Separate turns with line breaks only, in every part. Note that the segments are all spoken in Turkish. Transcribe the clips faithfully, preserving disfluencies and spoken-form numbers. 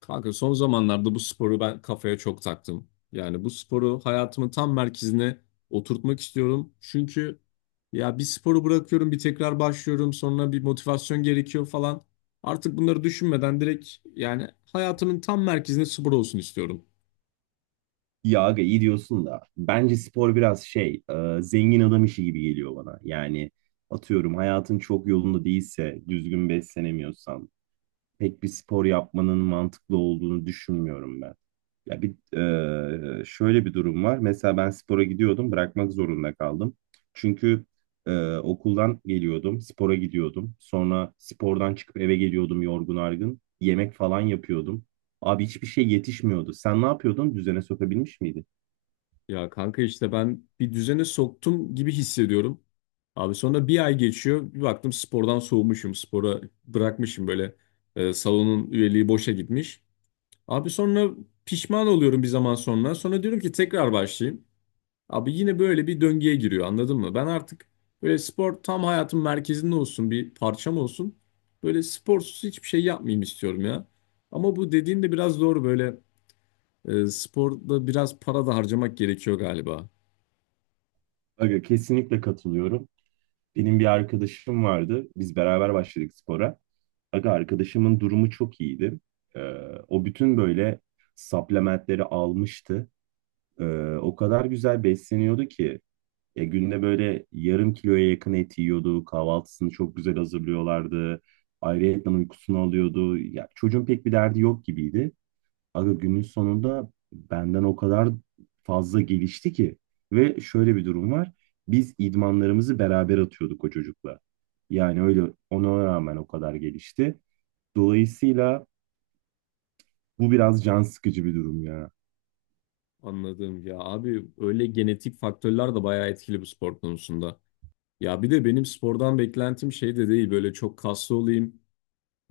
Kanka son zamanlarda bu sporu ben kafaya çok taktım. Yani bu sporu hayatımın tam merkezine oturtmak istiyorum. Çünkü ya bir sporu bırakıyorum, bir tekrar başlıyorum, sonra bir motivasyon gerekiyor falan. Artık bunları düşünmeden direkt yani hayatımın tam merkezine spor olsun istiyorum.
Ya aga iyi diyorsun da bence spor biraz şey e, zengin adam işi gibi geliyor bana. Yani atıyorum hayatın çok yolunda değilse düzgün beslenemiyorsan pek bir spor yapmanın mantıklı olduğunu düşünmüyorum ben. Ya bir e, Şöyle bir durum var. Mesela ben spora gidiyordum, bırakmak zorunda kaldım. Çünkü e, okuldan geliyordum, spora gidiyordum. Sonra spordan çıkıp eve geliyordum yorgun argın. Yemek falan yapıyordum. Abi hiçbir şey yetişmiyordu. Sen ne yapıyordun? Düzene sokabilmiş miydin?
Ya kanka işte ben bir düzene soktum gibi hissediyorum. Abi sonra bir ay geçiyor, bir baktım spordan soğumuşum, spora bırakmışım böyle e, salonun üyeliği boşa gitmiş. Abi sonra pişman oluyorum bir zaman sonra. Sonra diyorum ki tekrar başlayayım. Abi yine böyle bir döngüye giriyor, anladın mı? Ben artık böyle spor tam hayatın merkezinde olsun, bir parçam olsun. Böyle sporsuz hiçbir şey yapmayayım istiyorum ya. Ama bu dediğin de biraz doğru, böyle e, sporda biraz para da harcamak gerekiyor galiba.
Aga, kesinlikle katılıyorum. Benim bir arkadaşım vardı. Biz beraber başladık spora. Aga, arkadaşımın durumu çok iyiydi. Ee, O bütün böyle supplementleri almıştı. Ee, O kadar güzel besleniyordu ki ya, günde böyle yarım kiloya yakın et yiyordu. Kahvaltısını çok güzel hazırlıyorlardı. Ayrıyetten uykusunu alıyordu. Ya çocuğun pek bir derdi yok gibiydi. Aga günün sonunda benden o kadar fazla gelişti ki ve şöyle bir durum var. Biz idmanlarımızı beraber atıyorduk o çocukla. Yani öyle, ona rağmen o kadar gelişti. Dolayısıyla bu biraz can sıkıcı bir durum ya.
Anladım ya abi, öyle genetik faktörler de bayağı etkili bu spor konusunda. Ya bir de benim spordan beklentim şey de değil, böyle çok kaslı olayım.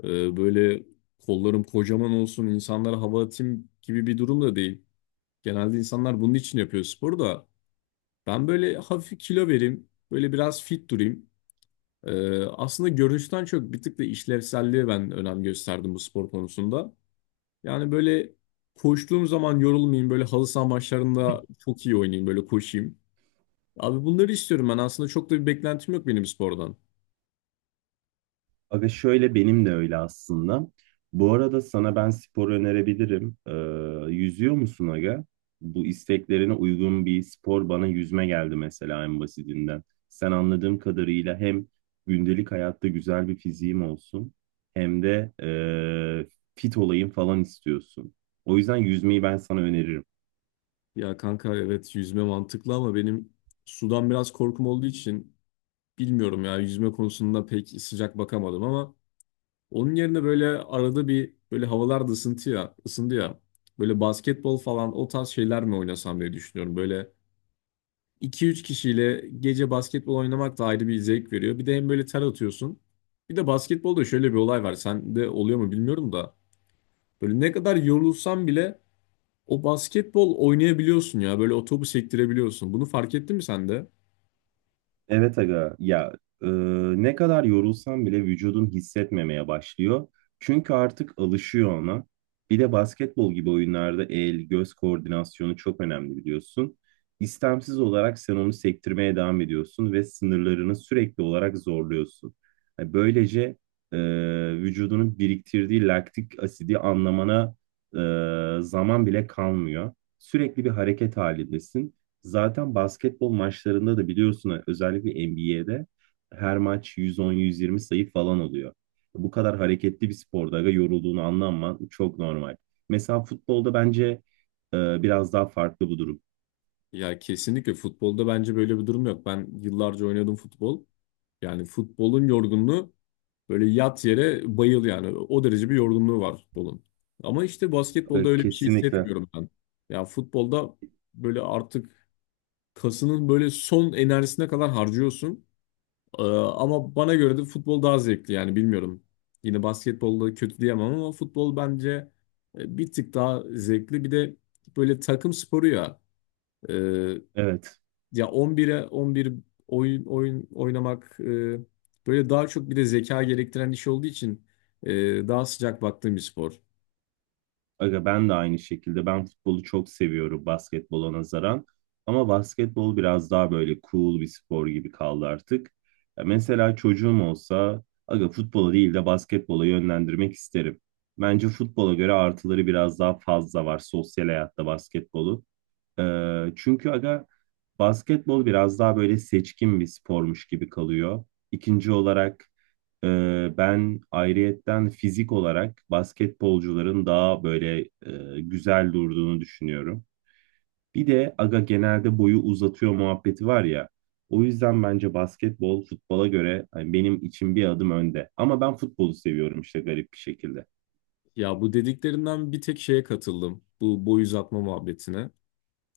Ee, böyle kollarım kocaman olsun, insanlara hava atayım gibi bir durum da değil. Genelde insanlar bunun için yapıyor sporu da. Ben böyle hafif kilo vereyim, böyle biraz fit durayım. Ee, aslında görünüşten çok bir tık da işlevselliğe ben önem gösterdim bu spor konusunda. Yani böyle koştuğum zaman yorulmayayım, böyle halı saha maçlarında çok iyi oynayayım, böyle koşayım. Abi bunları istiyorum ben, aslında çok da bir beklentim yok benim spordan.
Aga şöyle, benim de öyle aslında. Bu arada sana ben spor önerebilirim. Ee, yüzüyor musun aga? Bu isteklerine uygun bir spor bana yüzme geldi mesela, en basitinden. Sen anladığım kadarıyla hem gündelik hayatta güzel bir fiziğim olsun hem de ee, fit olayım falan istiyorsun. O yüzden yüzmeyi ben sana öneririm.
Ya kanka evet, yüzme mantıklı ama benim sudan biraz korkum olduğu için bilmiyorum ya, yüzme konusunda pek sıcak bakamadım ama onun yerine böyle arada bir, böyle havalar da ısıntı ya, ısındı ya. Böyle basketbol falan o tarz şeyler mi oynasam diye düşünüyorum. Böyle iki üç kişiyle gece basketbol oynamak da ayrı bir zevk veriyor. Bir de hem böyle ter atıyorsun. Bir de basketbolda şöyle bir olay var. Sende oluyor mu bilmiyorum da. Böyle ne kadar yorulsan bile o basketbol oynayabiliyorsun ya. Böyle o topu sektirebiliyorsun. Bunu fark ettin mi sen de?
Evet aga, ya e, ne kadar yorulsam bile vücudun hissetmemeye başlıyor. Çünkü artık alışıyor ona. Bir de basketbol gibi oyunlarda el göz koordinasyonu çok önemli, biliyorsun. İstemsiz olarak sen onu sektirmeye devam ediyorsun ve sınırlarını sürekli olarak zorluyorsun. Yani böylece e, vücudunun biriktirdiği laktik asidi anlamana e, zaman bile kalmıyor. Sürekli bir hareket halindesin. Zaten basketbol maçlarında da biliyorsun, özellikle N B A'de her maç yüz on, yüz yirmi sayı falan oluyor. Bu kadar hareketli bir sporda aga, yorulduğunu anlaman çok normal. Mesela futbolda bence e, biraz daha farklı bu durum.
Ya kesinlikle, futbolda bence böyle bir durum yok. Ben yıllarca oynadım futbol. Yani futbolun yorgunluğu böyle yat yere bayıl, yani o derece bir yorgunluğu var futbolun. Ama işte basketbolda
E,
öyle bir şey
Kesinlikle.
hissetmiyorum ben. Ya futbolda böyle artık kasının böyle son enerjisine kadar harcıyorsun. Ee, ama bana göre de futbol daha zevkli, yani bilmiyorum. Yine basketbolda kötü diyemem ama futbol bence e, bir tık daha zevkli. Bir de böyle takım sporu ya. e,
Evet.
Ya on bire on bir oyun oyun oynamak, e, böyle daha çok bir de zeka gerektiren iş olduğu için e, daha sıcak baktığım bir spor.
Aga ben de aynı şekilde. Ben futbolu çok seviyorum basketbola nazaran. Ama basketbol biraz daha böyle cool bir spor gibi kaldı artık. Ya mesela çocuğum olsa aga, futbola değil de basketbola yönlendirmek isterim. Bence futbola göre artıları biraz daha fazla var sosyal hayatta basketbolu. Ee, çünkü aga, basketbol biraz daha böyle seçkin bir spormuş gibi kalıyor. İkinci olarak e, ben ayrıyetten fizik olarak basketbolcuların daha böyle e, güzel durduğunu düşünüyorum. Bir de aga, genelde boyu uzatıyor muhabbeti var ya. O yüzden bence basketbol futbola göre hani benim için bir adım önde. Ama ben futbolu seviyorum işte, garip bir şekilde.
Ya bu dediklerinden bir tek şeye katıldım. Bu boy uzatma muhabbetine.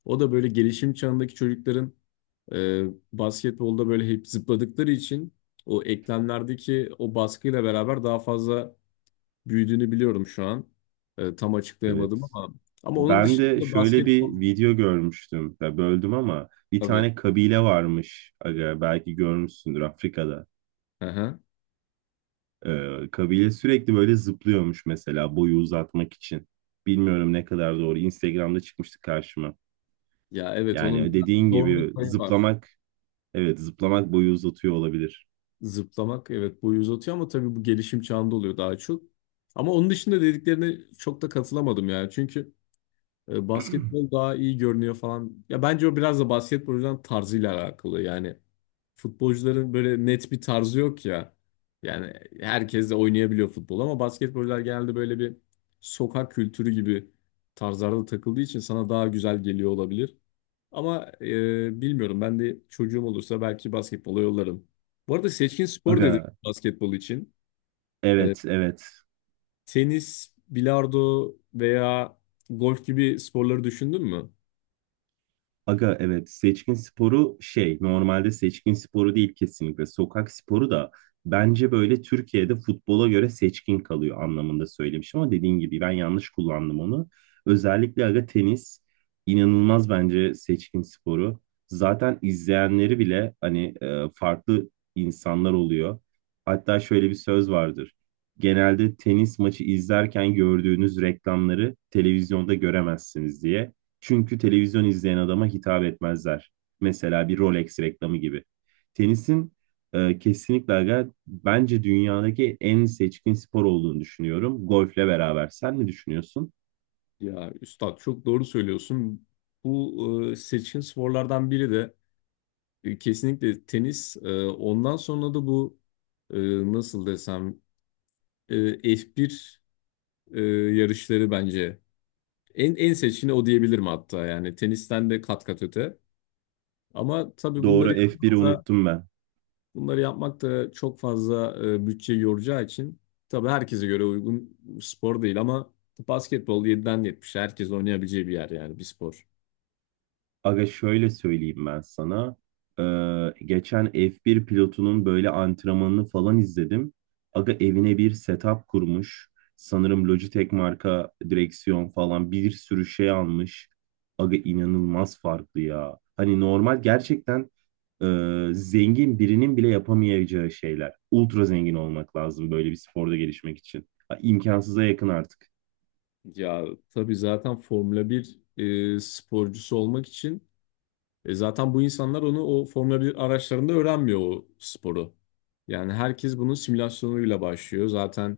O da böyle gelişim çağındaki çocukların e, basketbolda böyle hep zıpladıkları için o eklemlerdeki o baskıyla beraber daha fazla büyüdüğünü biliyorum şu an. E, tam
Evet.
açıklayamadım ama ama onun
Ben de
dışında
şöyle bir
basketbol
video görmüştüm. Ya böldüm ama, bir
tabii.
tane kabile varmış. Aga, belki görmüşsündür, Afrika'da.
Hı.
Ee, kabile sürekli böyle zıplıyormuş mesela, boyu uzatmak için. Bilmiyorum ne kadar doğru. Instagram'da çıkmıştı karşıma.
Ya evet, onun
Yani
bir
dediğin
doğruluk
gibi
payı var.
zıplamak, evet, zıplamak boyu uzatıyor olabilir.
Zıplamak evet boyu uzatıyor ama tabii bu gelişim çağında oluyor daha çok. Ama onun dışında dediklerine çok da katılamadım ya. Çünkü e, basketbol daha iyi görünüyor falan. Ya bence o biraz da basketbolcuların tarzıyla alakalı. Yani futbolcuların böyle net bir tarzı yok ya. Yani herkes de oynayabiliyor futbol ama basketbolcular genelde böyle bir sokak kültürü gibi tarzlarda takıldığı için sana daha güzel geliyor olabilir. Ama e, bilmiyorum, ben de çocuğum olursa belki basketbola yollarım. Bu arada seçkin spor dedim
Aga,
basketbol için. E,
evet, evet.
tenis, bilardo veya golf gibi sporları düşündün mü?
Aga evet, seçkin sporu şey, normalde seçkin sporu değil kesinlikle, sokak sporu da, bence böyle Türkiye'de futbola göre seçkin kalıyor anlamında söylemişim ama dediğin gibi ben yanlış kullandım onu. Özellikle aga, tenis inanılmaz bence seçkin sporu. Zaten izleyenleri bile hani e, farklı insanlar oluyor. Hatta şöyle bir söz vardır. Genelde tenis maçı izlerken gördüğünüz reklamları televizyonda göremezsiniz diye. Çünkü televizyon izleyen adama hitap etmezler. Mesela bir Rolex reklamı gibi. Tenisin e, kesinlikle aga, bence dünyadaki en seçkin spor olduğunu düşünüyorum. Golfle beraber. Sen ne düşünüyorsun?
Ya üstad çok doğru söylüyorsun. Bu e, seçkin sporlardan biri de e, kesinlikle tenis. E, ondan sonra da bu e, nasıl desem e, F bir e, yarışları bence en en seçkini o diyebilirim, hatta yani tenisten de kat kat öte. Ama tabii
Doğru,
bunları
F bir'i
yapmak da,
unuttum ben.
bunları yapmak da çok fazla e, bütçe yoracağı için tabii herkese göre uygun spor değil ama basketbol yediden yetmişe herkes oynayabileceği bir yer, yani bir spor.
Aga şöyle söyleyeyim ben sana. Ee, geçen F bir pilotunun böyle antrenmanını falan izledim. Aga, evine bir setup kurmuş. Sanırım Logitech marka direksiyon falan bir sürü şey almış. Aga inanılmaz farklı ya. Hani normal gerçekten e, zengin birinin bile yapamayacağı şeyler. Ultra zengin olmak lazım böyle bir sporda gelişmek için. Ha, İmkansıza yakın artık.
Ya tabii zaten Formula bir e, sporcusu olmak için e, zaten bu insanlar onu o Formula bir araçlarında öğrenmiyor o sporu. Yani herkes bunun simülasyonuyla başlıyor. Zaten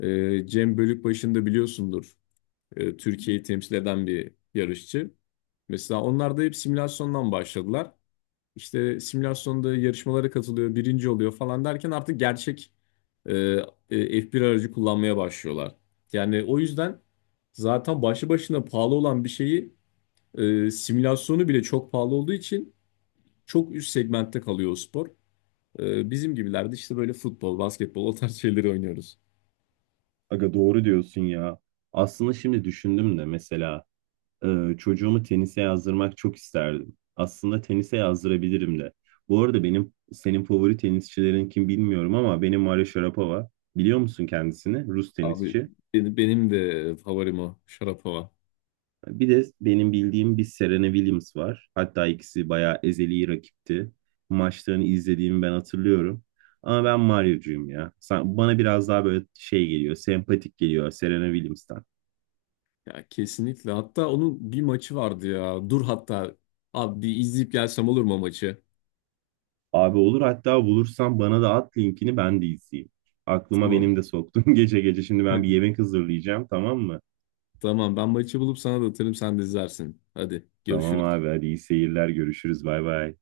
e, Cem Bölükbaşı'nı da biliyorsundur. e, Türkiye'yi temsil eden bir yarışçı. Mesela onlar da hep simülasyondan başladılar. İşte simülasyonda yarışmalara katılıyor, birinci oluyor falan derken artık gerçek e, e, F bir aracı kullanmaya başlıyorlar. Yani o yüzden zaten başlı başına pahalı olan bir şeyi e, simülasyonu bile çok pahalı olduğu için çok üst segmentte kalıyor o spor. E, bizim gibilerde işte böyle futbol, basketbol o tarz şeyleri oynuyoruz.
Aga doğru diyorsun ya. Aslında şimdi düşündüm de mesela, e, çocuğumu tenise yazdırmak çok isterdim. Aslında tenise yazdırabilirim de. Bu arada benim, senin favori tenisçilerin kim bilmiyorum ama benim Maria Sharapova. Biliyor musun kendisini? Rus
Abi
tenisçi.
benim, benim de favorim o. Şarapova.
Bir de benim bildiğim bir Serena Williams var. Hatta ikisi bayağı ezeli rakipti. Maçlarını izlediğimi ben hatırlıyorum. Ama ben Mario'cuyum ya. Sen- bana biraz daha böyle şey geliyor, sempatik geliyor Serena Williams'tan.
Ya kesinlikle. Hatta onun bir maçı vardı ya. Dur hatta abi bir izleyip gelsem olur mu o maçı?
Abi olur, hatta bulursan bana da at linkini, ben de izleyeyim. Aklıma
Tamam.
benim de soktun gece gece. Şimdi ben bir yemek hazırlayacağım, tamam mı?
Tamam, ben maçı bulup sana da atarım, sen de izlersin. Hadi
Tamam
görüşürüz.
abi, hadi iyi seyirler, görüşürüz, bay bay.